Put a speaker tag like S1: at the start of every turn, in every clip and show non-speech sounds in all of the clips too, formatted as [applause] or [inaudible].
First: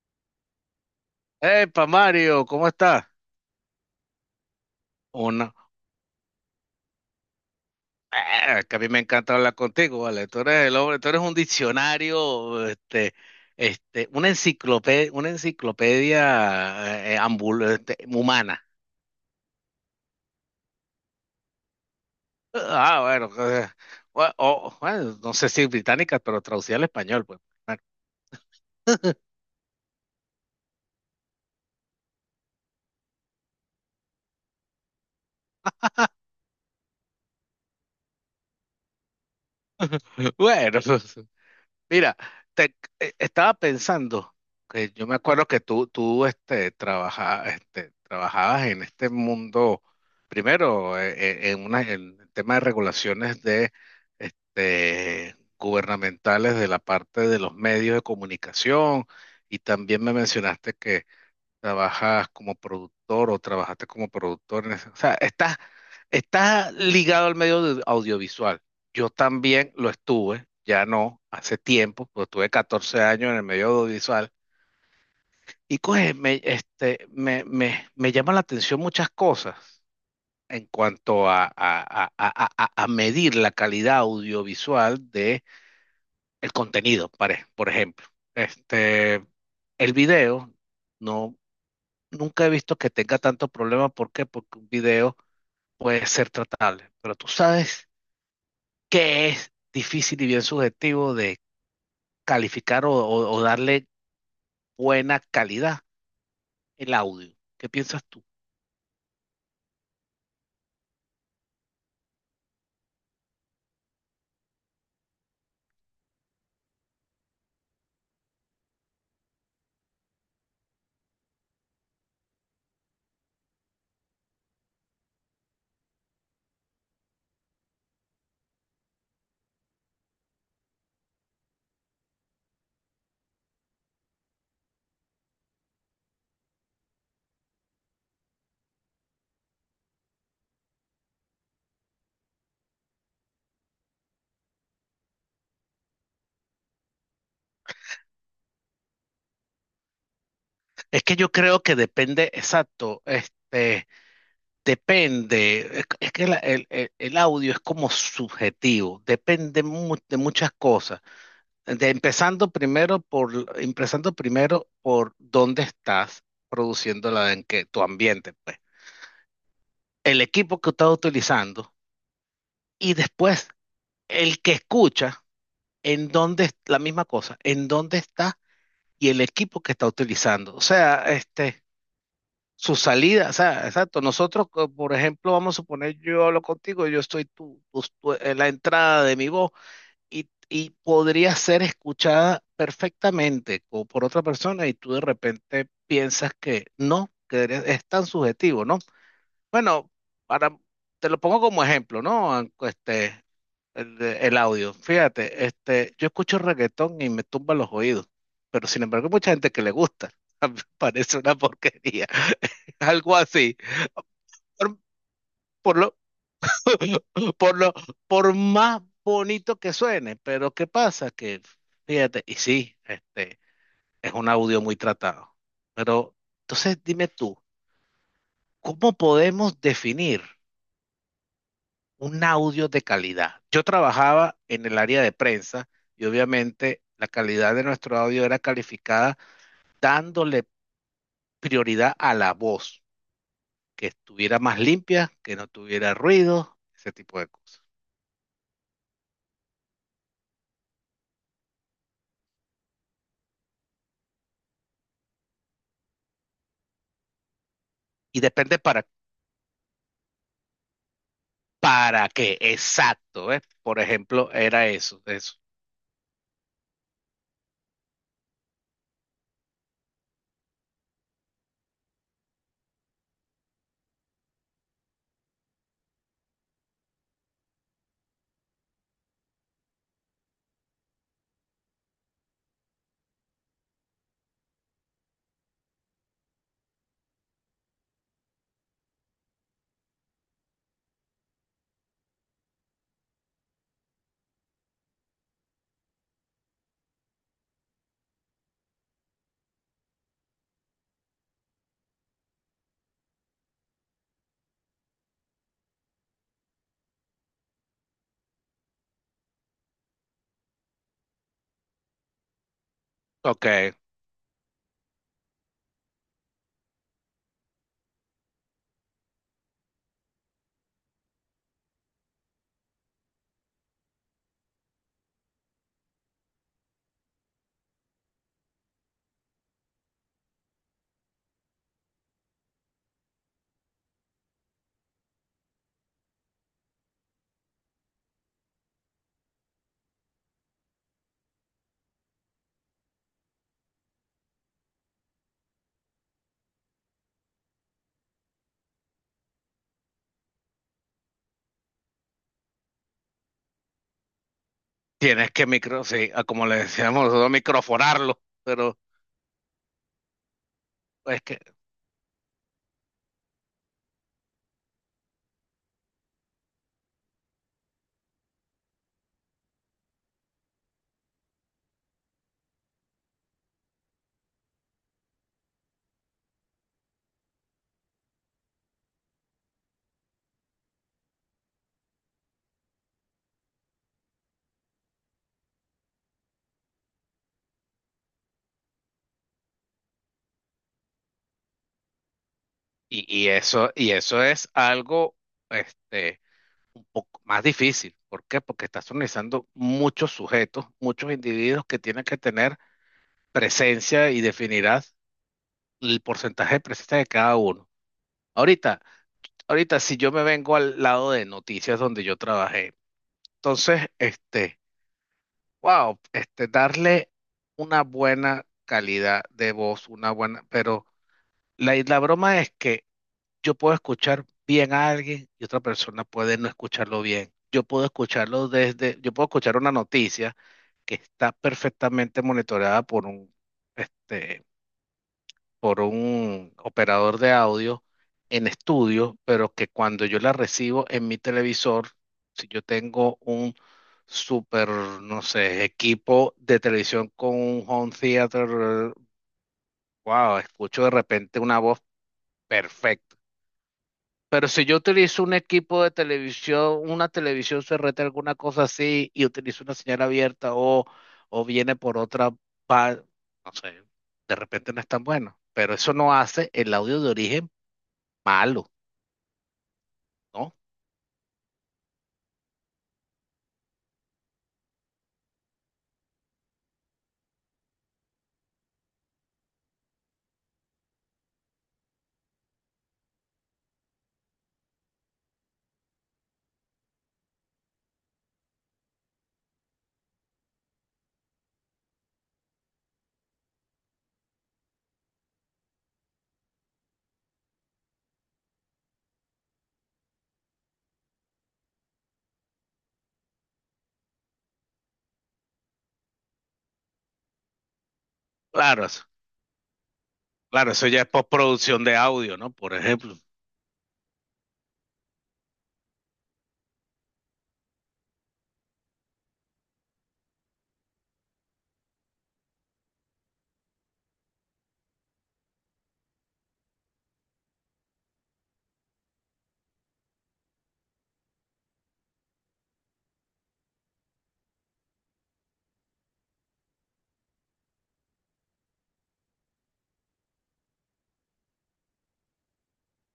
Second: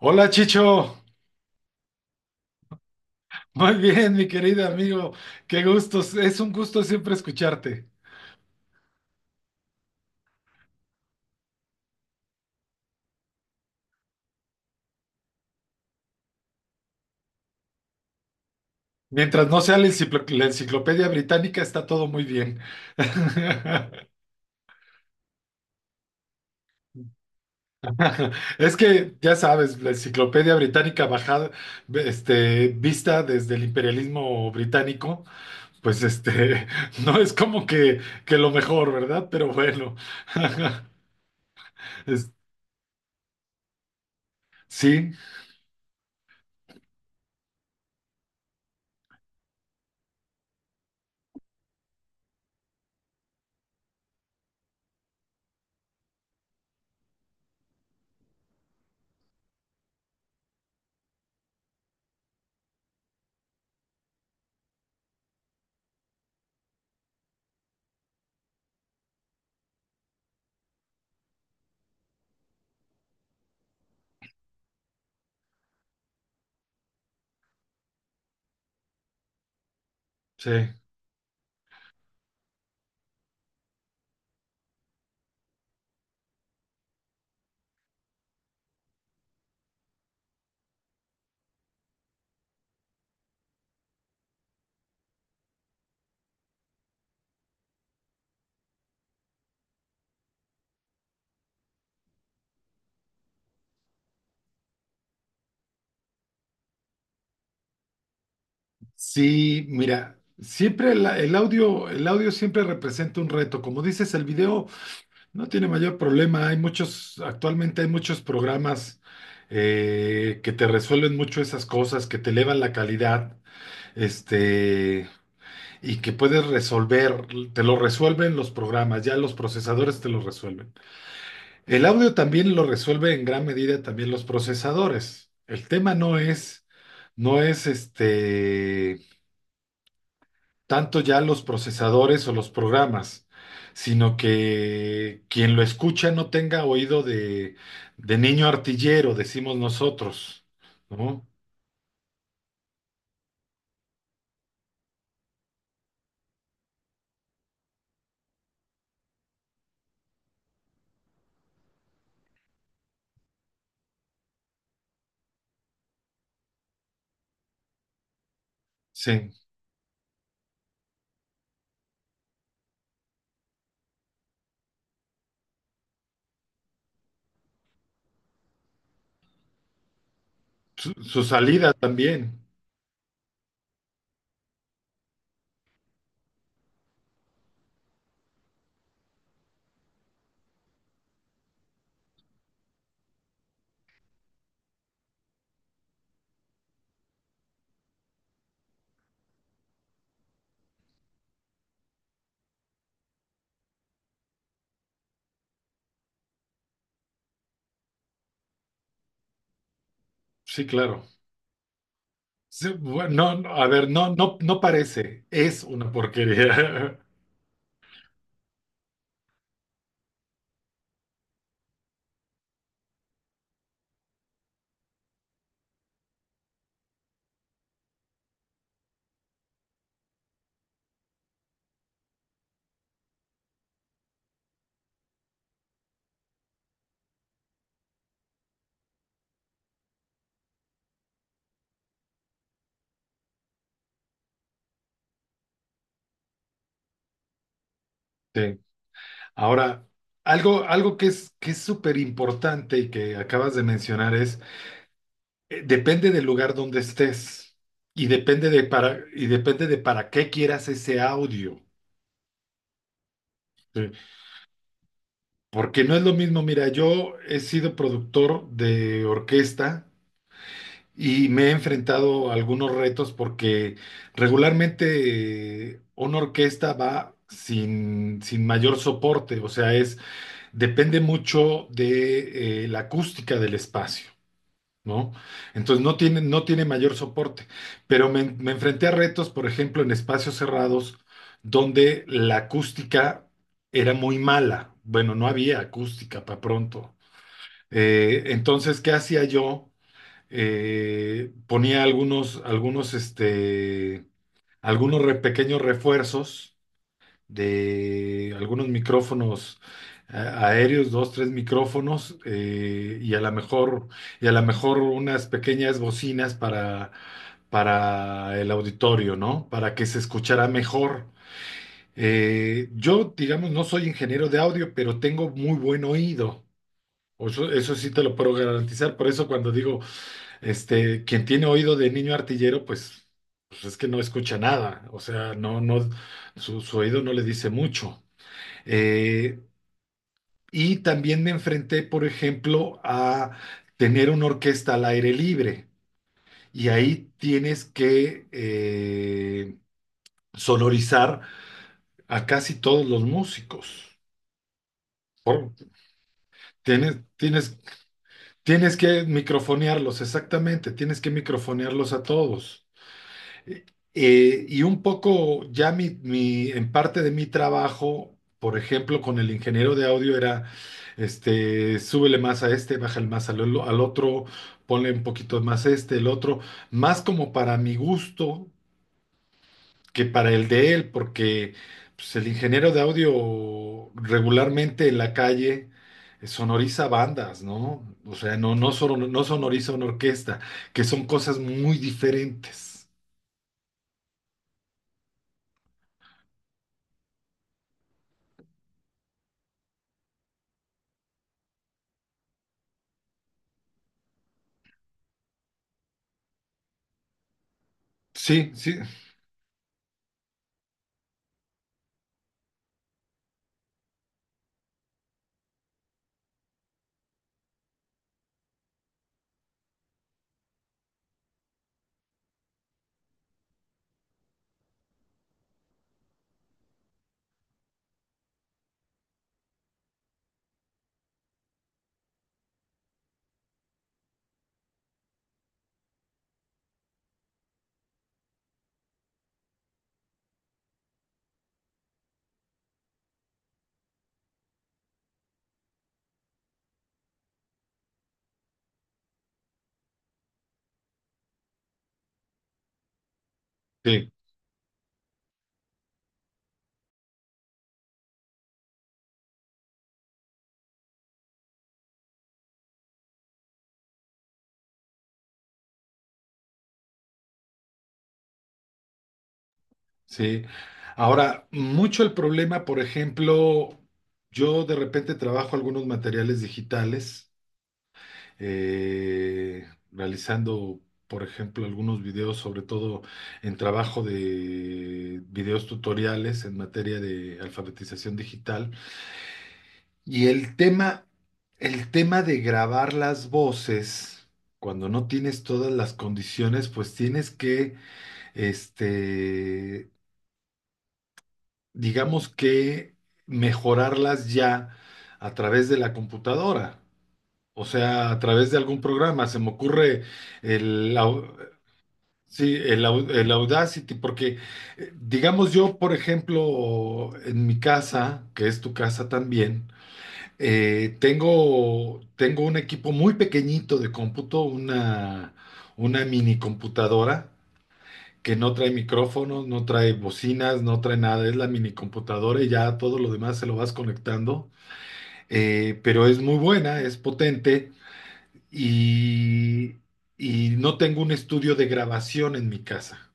S1: Hola Chicho,
S2: Epa, Mario, ¿cómo estás?
S1: muy bien mi querido amigo,
S2: Una...
S1: qué gusto, es un gusto siempre escucharte.
S2: Ah, que a mí me encanta hablar contigo, ¿vale? Tú eres el hombre, tú eres un diccionario, una enciclopedia humana.
S1: Mientras no sea la la enciclopedia británica está todo muy bien.
S2: Ah, bueno, eh,
S1: [laughs]
S2: bueno, no sé si británica, pero traducida al español, pues.
S1: Es que ya sabes, la enciclopedia británica bajada, vista desde el imperialismo británico, pues [laughs] no es como que lo mejor, ¿verdad? Pero bueno, [laughs]
S2: Bueno, [laughs] Mira,
S1: Es-
S2: te- estaba pensando que yo
S1: sí,
S2: me acuerdo que tú trabajabas en este mundo, primero en el tema de regulaciones de, este, gubernamentales de la parte de los medios de comunicación y también me mencionaste trabajas como productor o trabajaste como productor. O sea, estás ligado al audiovisual. Yo también lo estuve, ya no, hace tiempo, pues tuve 14 años en el medio audiovisual. Y pues me, este, me llama la atención muchas cosas en
S1: sí.
S2: cuanto a medir la calidad audiovisual de el contenido, por ejemplo. Este, el video. No, nunca he visto que tenga tanto problema. ¿Por qué? Porque un video puede ser tratable. Pero tú sabes que es difícil y bien subjetivo de calificar o darle buena calidad el audio. ¿Qué piensas tú?
S1: Sí, mira, siempre el audio siempre representa un reto. Como dices, el video no tiene mayor problema. Hay muchos, actualmente hay muchos programas que te resuelven mucho esas cosas, que te elevan la calidad, este, y que puedes resolver, te lo resuelven los programas, ya los procesadores te lo resuelven. El audio también lo resuelve en gran medida también los procesadores. El tema no es, no es este. Tanto ya los procesadores o los programas, sino que quien lo escucha no tenga oído de niño artillero, decimos nosotros,
S2: Es que
S1: ¿no?
S2: yo creo que depende, exacto, este, depende. Es que el audio es como subjetivo, depende de muchas cosas. De empezando empezando primero por dónde estás produciendo tu ambiente, pues,
S1: Sí,
S2: el equipo que estás utilizando y después el que escucha en dónde, la misma cosa, en dónde está y el equipo que está utilizando. O sea,
S1: su
S2: este,
S1: salida también,
S2: su salida, o sea, exacto. Por ejemplo, vamos a suponer, yo hablo contigo, yo estoy en la entrada de mi voz y podría ser escuchada perfectamente por otra persona y tú de repente piensas que no, que es tan subjetivo, ¿no? Bueno, para, te lo pongo como ejemplo, ¿no? Este, el audio. Fíjate, este, yo escucho reggaetón y me tumba los oídos, pero sin embargo hay mucha gente que le gusta.
S1: sí,
S2: [laughs]
S1: claro.
S2: Parece una porquería,
S1: Sí,
S2: [laughs] algo
S1: bueno, no,
S2: así.
S1: a ver, no, no
S2: Por,
S1: parece, es
S2: por
S1: una
S2: lo,
S1: porquería. [laughs]
S2: por lo, por más bonito que suene, pero ¿qué pasa? Que, fíjate, y sí, este, es un audio muy tratado. Pero, entonces dime tú, ¿cómo podemos definir un audio de calidad? Yo trabajaba en el área de prensa y obviamente la calidad de nuestro audio era calificada dándole prioridad a la voz, que estuviera más limpia, que no tuviera ruido, ese tipo de cosas.
S1: Sí. Ahora, algo que que es súper importante y que acabas de mencionar es. Depende del lugar donde estés y
S2: Y
S1: depende
S2: depende
S1: de
S2: para
S1: para qué quieras ese audio.
S2: ¿Para qué? Exacto, ¿ves? Por
S1: ¿Sí?
S2: ejemplo, era eso, eso.
S1: Porque no es lo mismo, mira, yo he sido productor de orquesta y me he enfrentado a algunos retos porque regularmente una orquesta va sin mayor soporte, o sea, es, depende mucho de la acústica del espacio. ¿No? Entonces no tiene, no tiene mayor soporte. Pero me enfrenté a retos, por ejemplo, en espacios cerrados, donde la acústica era muy mala. Bueno, no había acústica para pronto. Entonces, ¿qué hacía yo? Ponía algunos pequeños refuerzos de algunos micrófonos aéreos, dos, tres micrófonos,
S2: Ok,
S1: y a lo mejor unas pequeñas bocinas para el auditorio, ¿no? Para que se escuchara mejor. Yo, digamos, no soy ingeniero de audio, pero tengo muy buen oído. O eso sí te lo puedo garantizar. Por eso cuando digo, quien tiene oído de niño artillero, pues, pues es que no escucha nada. O sea, no, no, su oído no le dice mucho. Eh, y también me enfrenté, por ejemplo, a tener una orquesta al aire libre. Y ahí tienes que sonorizar a casi todos los músicos.
S2: tienes que
S1: Por-
S2: micro, sí, ah, como le
S1: tienes,
S2: decíamos nosotros,
S1: tienes,
S2: microfonarlo,
S1: tienes
S2: pero
S1: que microfonearlos, exactamente. Tienes que
S2: es que,
S1: microfonearlos a todos. Y un poco ya en parte de mi trabajo, por ejemplo, con el ingeniero de audio era, súbele más a este, bájale más al otro, ponle un poquito más el otro, más como para mi gusto que para el de él, porque pues, el ingeniero de audio regularmente en la calle sonoriza bandas, ¿no? O sea, no, no sonoriza una orquesta, que son cosas muy diferentes.
S2: y eso, y eso es este, un poco más difícil. ¿Por qué? Porque estás organizando muchos sujetos, muchos individuos que tienen que tener presencia y definirás el porcentaje de presencia de cada uno.
S1: Sí, sí,
S2: Ahorita, Ahorita, si yo me vengo al lado de noticias donde yo trabajé, entonces, este Wow, este, darle una buena calidad de voz, una buena, pero la broma es que yo puedo escuchar bien a alguien y otra persona puede no escucharlo bien. Yo puedo yo puedo escuchar una noticia que está perfectamente monitoreada por este, por un operador de audio en estudio, pero que cuando yo la recibo en mi televisor, si yo tengo un super, no sé, equipo de televisión con un home theater, wow, escucho de repente una voz perfecta.
S1: sí.
S2: Pero si yo utilizo un equipo de televisión, una televisión CRT, alguna cosa así, y utilizo una señal abierta o viene por otra, pa- no sé, de repente no es tan bueno. Pero eso no hace el audio de origen malo,
S1: Sí.
S2: ¿no?
S1: Ahora, mucho el problema, por ejemplo, yo de repente trabajo algunos materiales digitales, realizando, por ejemplo, algunos videos, sobre todo en trabajo de videos tutoriales en materia de alfabetización digital. Y el tema de grabar las voces. Cuando no tienes todas las condiciones, pues tienes que, este, digamos que mejorarlas ya a través de la computadora, o sea, a través de algún
S2: Claro, eso-
S1: programa. Se me ocurre
S2: claro, eso
S1: el,
S2: ya es
S1: au-
S2: postproducción de audio, ¿no?
S1: sí,
S2: Por
S1: el, au-
S2: ejemplo,
S1: el Audacity, porque digamos yo, por ejemplo, en mi casa, que es tu casa también, tengo un equipo muy pequeñito de cómputo, una mini computadora que no trae micrófonos, no trae bocinas, no trae nada, es la mini computadora y ya todo lo demás se lo vas conectando. Pero es muy buena, es potente y, y no tengo un estudio de grabación en mi casa.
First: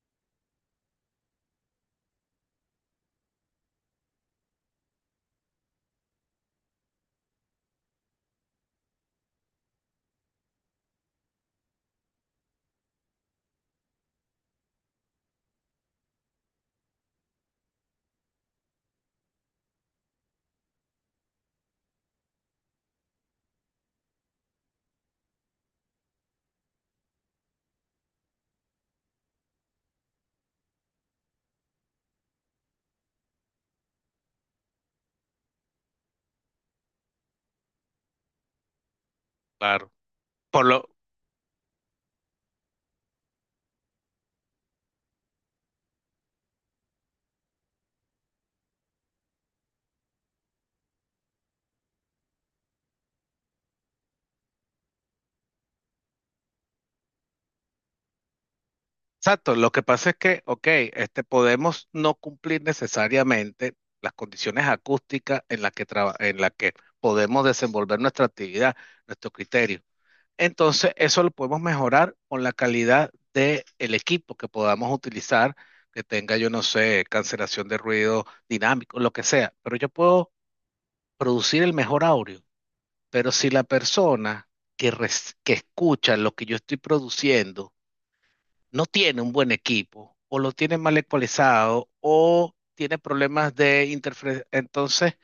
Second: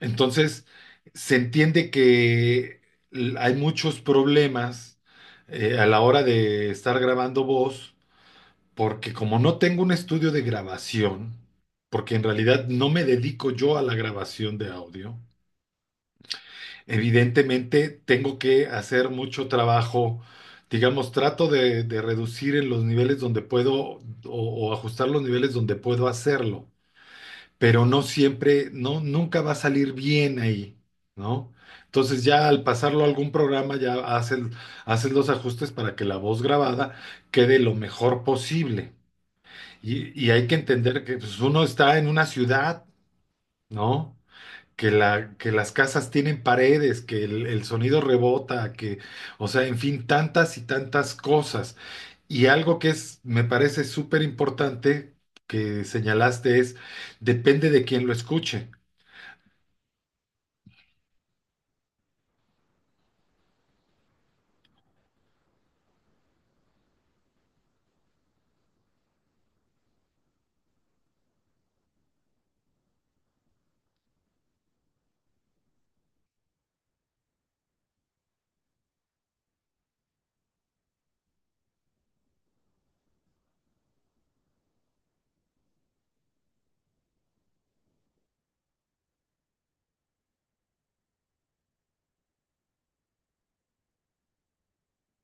S1: Entonces, se entiende que hay muchos problemas a la hora de estar grabando voz, porque como no tengo un estudio de grabación, porque en realidad no me dedico yo a la grabación de audio, evidentemente, tengo que hacer mucho trabajo, digamos, trato de reducir en los niveles donde puedo o ajustar los niveles donde puedo hacerlo, pero no siempre, no, nunca va a salir bien ahí, ¿no? Entonces ya al pasarlo a algún programa ya haces los ajustes para que la voz grabada quede lo mejor posible.
S2: claro.
S1: Y hay que
S2: Por lo,
S1: entender que pues, uno está en una ciudad, ¿no? Que, la, que las casas tienen paredes, que el sonido rebota, que, o sea, en fin, tantas y tantas cosas. Y algo que es, me parece súper importante que señalaste es, depende de quién lo escuche.
S2: exacto, lo que pasa es que, ok, este, podemos no cumplir necesariamente las condiciones acústicas en las en la que podemos desenvolver nuestra actividad, nuestro criterio. Entonces, eso lo podemos mejorar con la calidad del equipo que podamos utilizar, que tenga, yo no sé, cancelación de ruido dinámico, lo que sea, pero yo puedo producir el mejor audio Pero si la persona que escucha lo que yo estoy produciendo no tiene un buen equipo, o lo tiene mal ecualizado, o tiene problemas de interferencia, entonces,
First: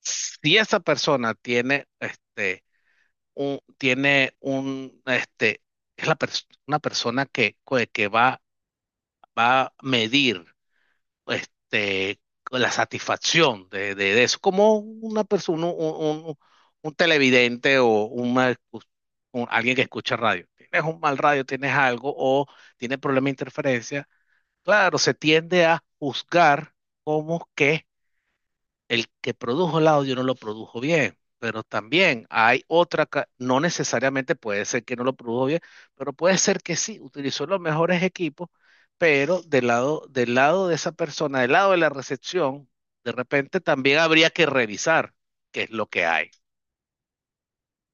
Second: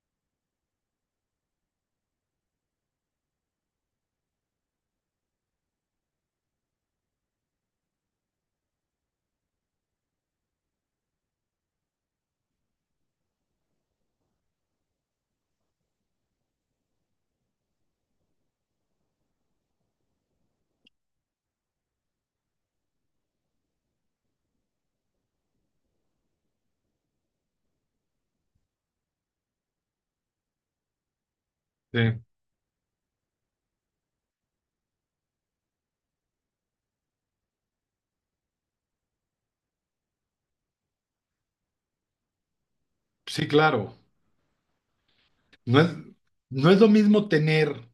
S2: si esa persona tiene un, este, una persona que va a medir este, la satisfacción de eso, como una persona, un- un televidente o una alguien que escucha radio. Tienes un mal radio, tienes algo o tienes problema de interferencia. Claro, se tiende a juzgar como que el que produjo el audio no lo produjo bien, pero
S1: Sí,
S2: también hay no necesariamente puede ser que no lo produjo bien, pero puede ser que sí, utilizó los mejores equipos, pero del lado de esa persona, del lado de la recepción, de
S1: sí,
S2: repente
S1: claro.
S2: también habría que revisar qué es
S1: No
S2: lo que hay.
S1: no es lo mismo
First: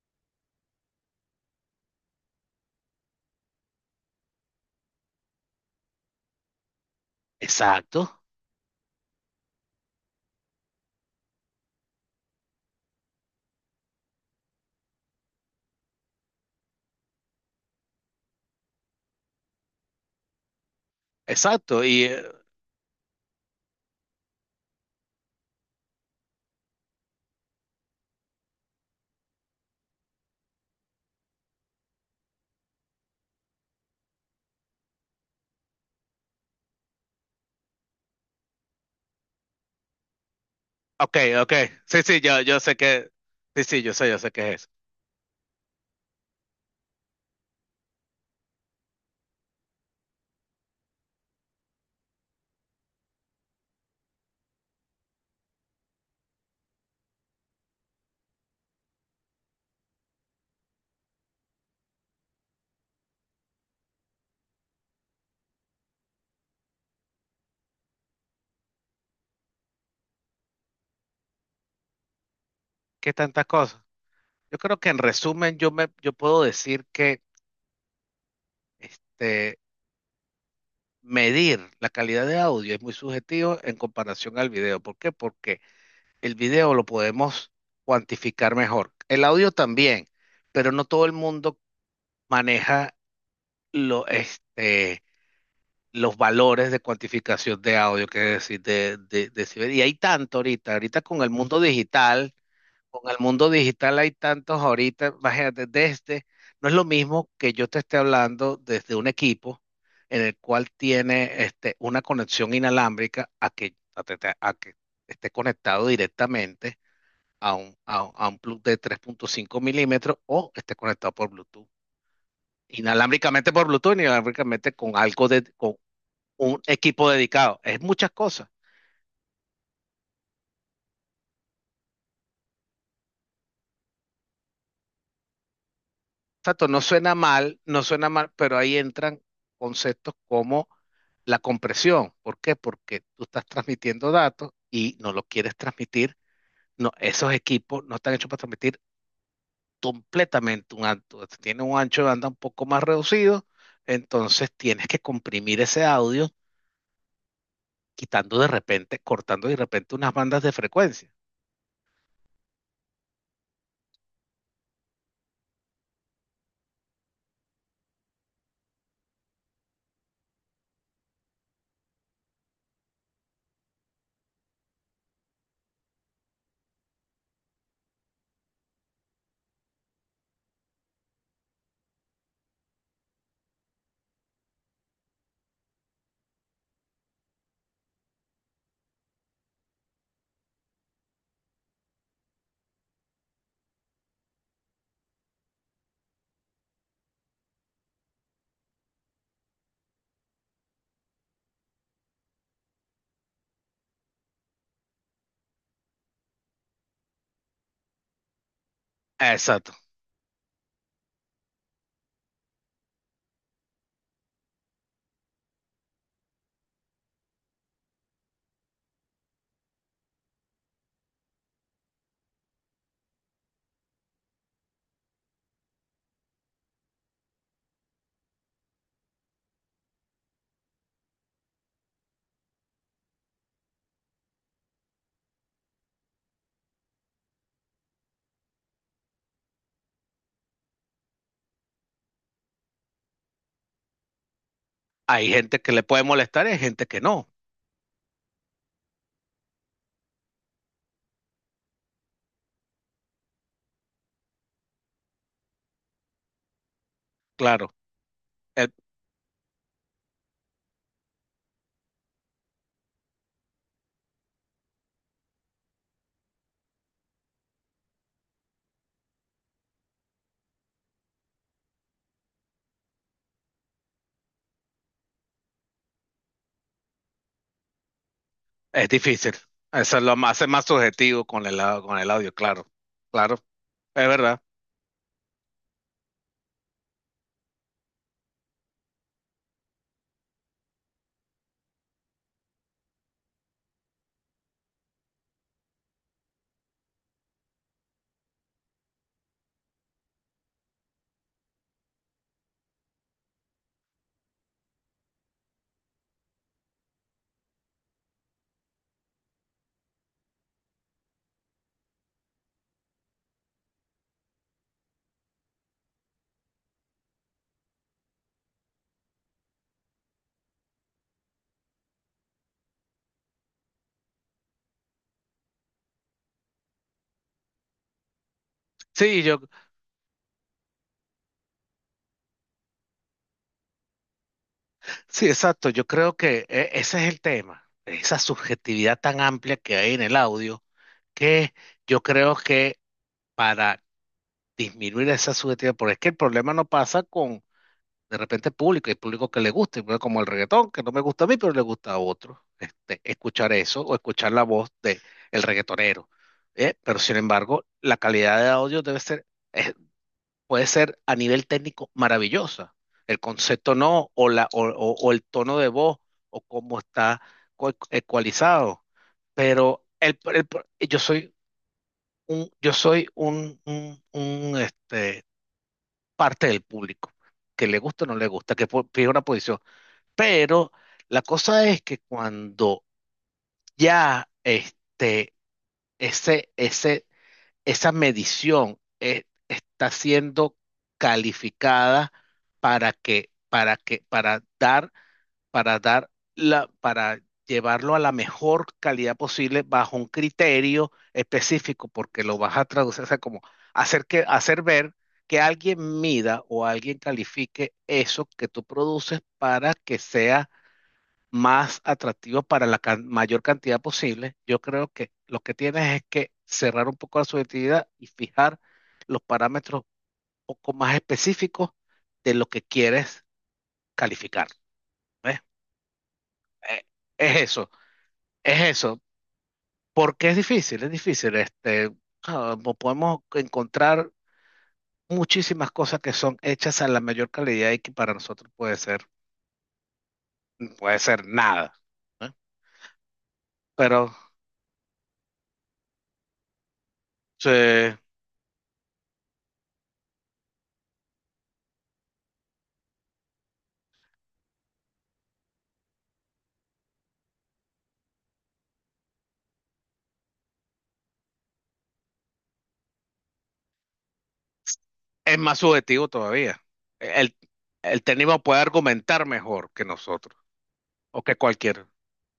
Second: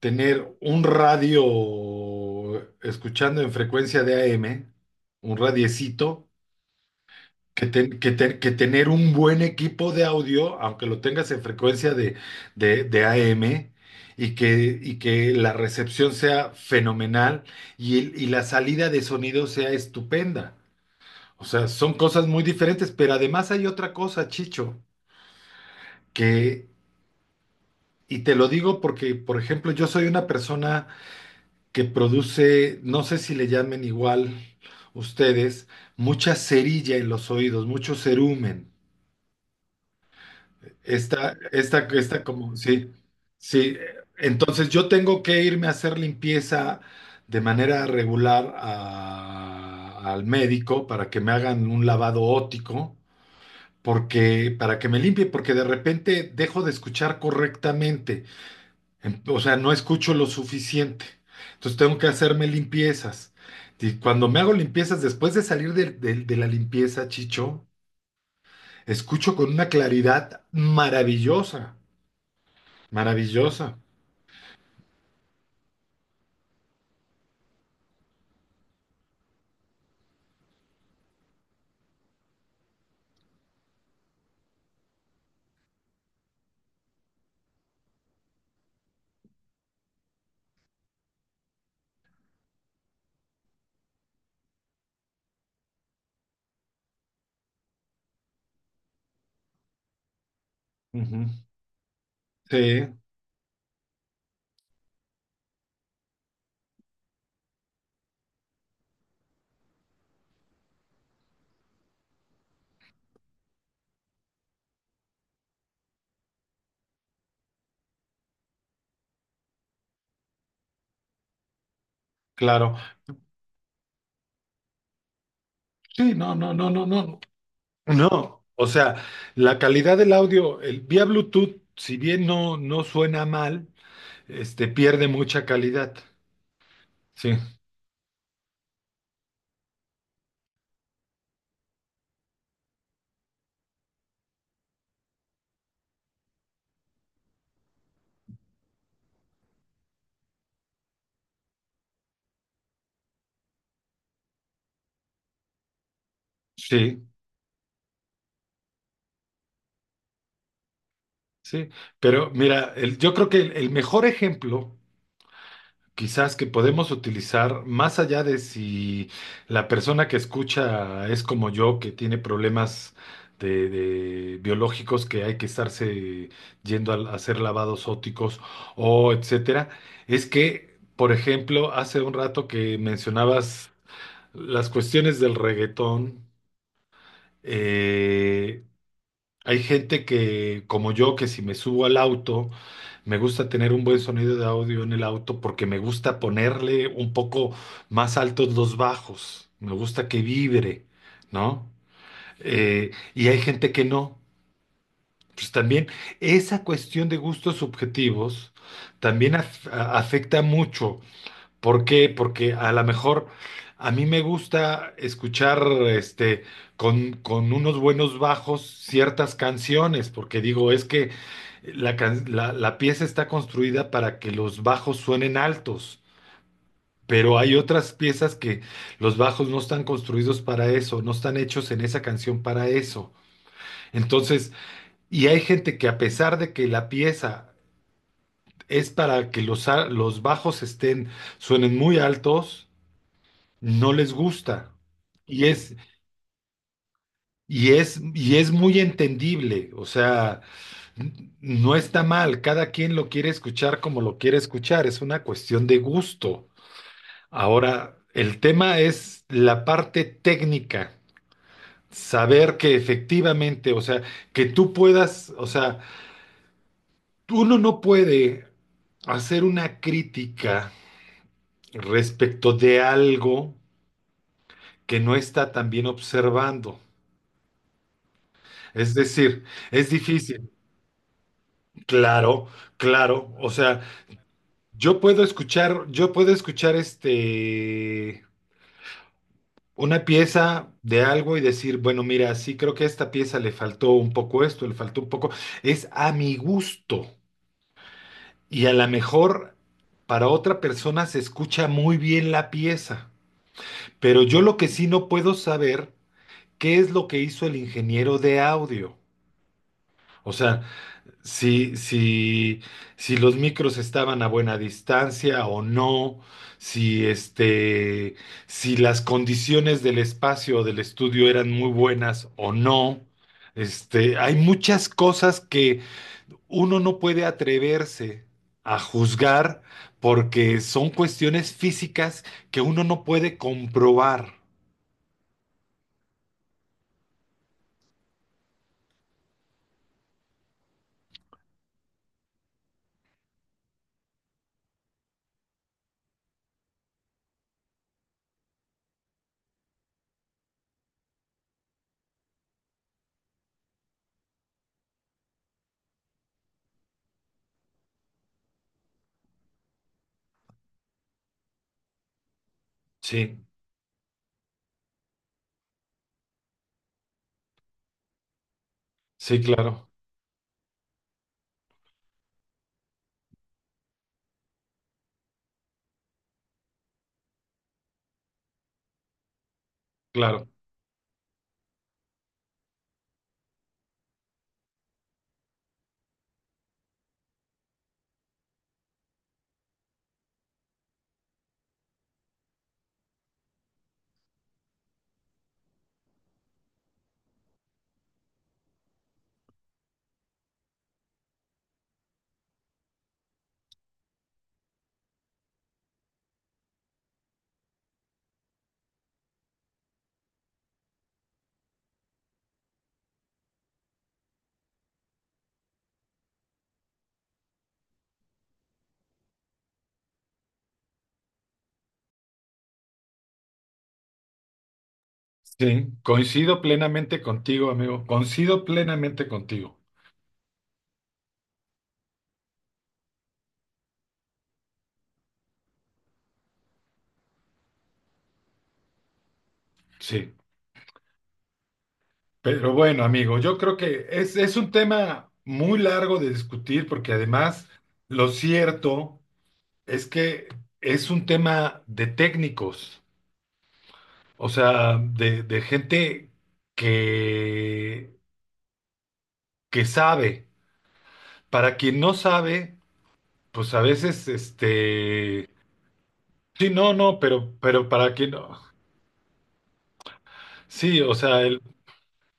S1: tener un radio escuchando en frecuencia de a m un radiecito, que,
S2: Exacto,
S1: que tener un buen equipo de audio, aunque lo tengas en frecuencia de AM, y que la recepción sea fenomenal y la salida de sonido sea estupenda. O sea,
S2: exacto.
S1: son
S2: Y,
S1: cosas muy diferentes, pero además hay otra cosa, Chicho, que, y te lo digo porque, por ejemplo, yo soy una persona que produce, no sé si le llamen igual ustedes, mucha cerilla en los oídos, mucho cerumen.
S2: ok,
S1: Esta,
S2: ok,
S1: esta,
S2: sí, sí,
S1: esta como,
S2: yo sé
S1: sí,
S2: que, sí,
S1: sí.
S2: sí, yo sé que es
S1: Entonces
S2: eso.
S1: yo tengo que irme a hacer limpieza de manera regular al médico para que me hagan un lavado óptico, porque, para que me limpie, porque de repente dejo de escuchar correctamente. O sea, no escucho lo suficiente. Entonces tengo que hacerme limpiezas. Y cuando me hago limpiezas, después de salir de de la limpieza, Chicho, escucho con una claridad maravillosa.
S2: ¿Qué tantas
S1: Maravillosa.
S2: cosas? Yo creo que en resumen yo puedo decir que, este, medir la calidad de audio es muy subjetivo en comparación al video. ¿Por qué? Porque el video lo podemos cuantificar mejor. El audio también, pero no todo el mundo maneja lo, este, los valores de cuantificación de audio, que es decir, de decibel. Y hay tanto ahorita, ahorita con
S1: Ujú.
S2: el mundo digital
S1: Sí,
S2: con el mundo digital hay tantos ahorita, imagínate, desde, no es lo mismo que yo te esté hablando desde un equipo en el cual tiene este, una conexión inalámbrica a que, a que esté conectado directamente a un plug de 3,5 mm o esté conectado por Bluetooth.
S1: claro.
S2: Inalámbricamente por Bluetooth, inalámbricamente con algo de, con
S1: Sí, no, no,
S2: un
S1: no, no,
S2: equipo
S1: no.
S2: dedicado. Es muchas
S1: No,
S2: cosas.
S1: o sea, la calidad del audio, vía Bluetooth, si bien no, no suena mal, pierde mucha calidad.
S2: Exacto, no suena
S1: Sí,
S2: mal, no suena mal, pero ahí entran conceptos como la compresión. ¿Por qué? Porque tú estás transmitiendo datos y no lo quieres transmitir. No, esos equipos no están hechos para transmitir completamente un alto. Tiene un ancho de banda un poco más reducido, entonces tienes que comprimir ese audio,
S1: sí,
S2: quitando de repente, cortando de repente unas bandas de frecuencia.
S1: sí. Pero mira, yo creo que el mejor ejemplo quizás que podemos utilizar más allá de si la persona que escucha es como yo, que tiene problemas de biológicos que hay que estarse yendo a hacer lavados ópticos o etcétera, es que, por ejemplo, hace un rato que mencionabas las cuestiones del reggaetón, eh, hay gente que, como yo, que si me subo al auto, me gusta tener un buen sonido de audio en el auto porque me gusta ponerle un poco más altos los bajos. Me gusta que vibre, ¿no? Y hay gente que no. Pues también esa cuestión de gustos subjetivos también
S2: Exacto.
S1: afecta mucho. ¿Por qué? Porque a lo mejor a mí me gusta escuchar este con unos buenos bajos ciertas canciones, porque digo, es que la pieza está construida para que los bajos suenen altos, pero hay otras piezas que los bajos no están construidos para eso, no están hechos en esa canción para eso. Entonces, y hay gente que a pesar de que la pieza es para que los bajos suenen muy altos, no les gusta.
S2: Hay
S1: Y
S2: gente que
S1: es,
S2: le puede molestar y hay gente que no,
S1: y es muy entendible, o sea, no está mal, cada quien lo quiere escuchar como lo quiere escuchar, es una cuestión de gusto.
S2: claro.
S1: Ahora, el
S2: El
S1: tema es la parte técnica, saber que efectivamente, o sea, que tú puedas, o sea, uno no puede hacer una crítica respecto de algo que no está tan bien observando.
S2: Es
S1: Es
S2: difícil.
S1: decir, es
S2: Eso es lo más, hace
S1: difícil.
S2: más subjetivo con el, con el audio,
S1: Claro,
S2: claro.
S1: claro.
S2: Claro,
S1: O sea,
S2: es verdad.
S1: yo puedo escuchar este una pieza de algo y decir, bueno, mira, sí creo que a esta pieza le faltó un poco esto, le faltó un poco. Es a mi gusto. Y a lo mejor para otra persona se escucha muy bien la pieza. Pero yo lo que sí no puedo saber, ¿qué es lo que hizo el ingeniero de audio? O sea, si, si, si los micros estaban a buena distancia o no, si si las condiciones del espacio o del estudio eran muy buenas o no. Hay muchas cosas que uno no puede atreverse a
S2: Sí, yo,
S1: juzgar porque son cuestiones físicas que uno no puede comprobar.
S2: sí, exacto. Yo creo que ese es el tema. Esa subjetividad tan amplia que hay en el audio, que yo creo que para disminuir esa subjetividad, porque es que el problema no pasa con, de repente, el público, hay público que le gusta, pero como el reggaetón, que no me gusta a mí, pero le gusta a otro. Este, escuchar eso o escuchar la voz de el reggaetonero. Pero sin embargo, la calidad de audio debe ser puede ser a nivel técnico maravillosa. El
S1: Sí,
S2: concepto no, o el tono de voz, o cómo está ecualizado.
S1: sí,
S2: Pero
S1: claro,
S2: yo soy un, yo soy parte del público, que le gusta o no le gusta, que pide una posición.
S1: claro.
S2: Pero la cosa es que cuando ya este, ese esa medición está siendo calificada para dar, para llevarlo a la mejor calidad posible bajo un criterio específico, porque lo vas a traducir, o sea, como hacer que, hacer ver que alguien mida o alguien califique eso que tú produces para que sea más atractivo para la mayor cantidad posible, yo creo que lo que tienes es que cerrar un poco la subjetividad y fijar los parámetros un poco más específicos de lo que quieres calificar. ¿Ves?
S1: Sí, coincido
S2: Eh,
S1: plenamente
S2: Es
S1: contigo,
S2: eso,
S1: amigo.
S2: es
S1: Coincido
S2: eso.
S1: plenamente contigo.
S2: Porque es difícil, es difícil. Podemos encontrar muchísimas cosas que son hechas a la mayor calidad y que para nosotros
S1: Sí,
S2: puede ser nada. ¿Eh?
S1: pero bueno, amigo, yo creo que
S2: Pero
S1: es un tema muy largo de discutir porque
S2: sí.
S1: además lo cierto es que es un tema de técnicos, o sea, de gente que, que sabe. Para quien no sabe, pues a veces,
S2: Es más subjetivo todavía.
S1: sí, no, no,
S2: El,
S1: pero
S2: el
S1: para quien
S2: técnico
S1: no,
S2: puede argumentar mejor que nosotros
S1: sí, o
S2: o que
S1: sea,
S2: cualquiera.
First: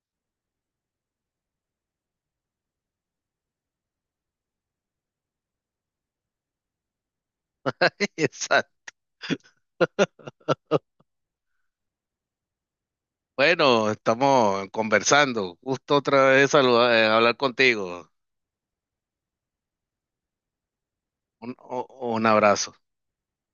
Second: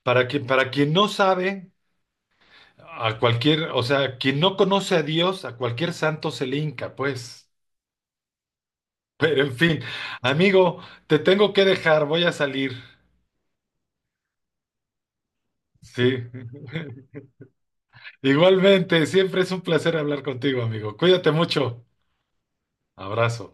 S1: para para quien no sabe. A cualquier, o sea, quien no conoce a Dios, a cualquier santo se le hinca, pues.
S2: [laughs] Exacto.
S1: Pero en fin, amigo, te tengo que dejar, voy a salir.
S2: Bueno, estamos conversando. Gusto
S1: Sí.
S2: otra vez
S1: [laughs]
S2: hablar contigo.
S1: Igualmente, siempre es un placer hablar contigo, amigo. Cuídate
S2: Un,
S1: mucho.
S2: o- un abrazo.
S1: Abrazo.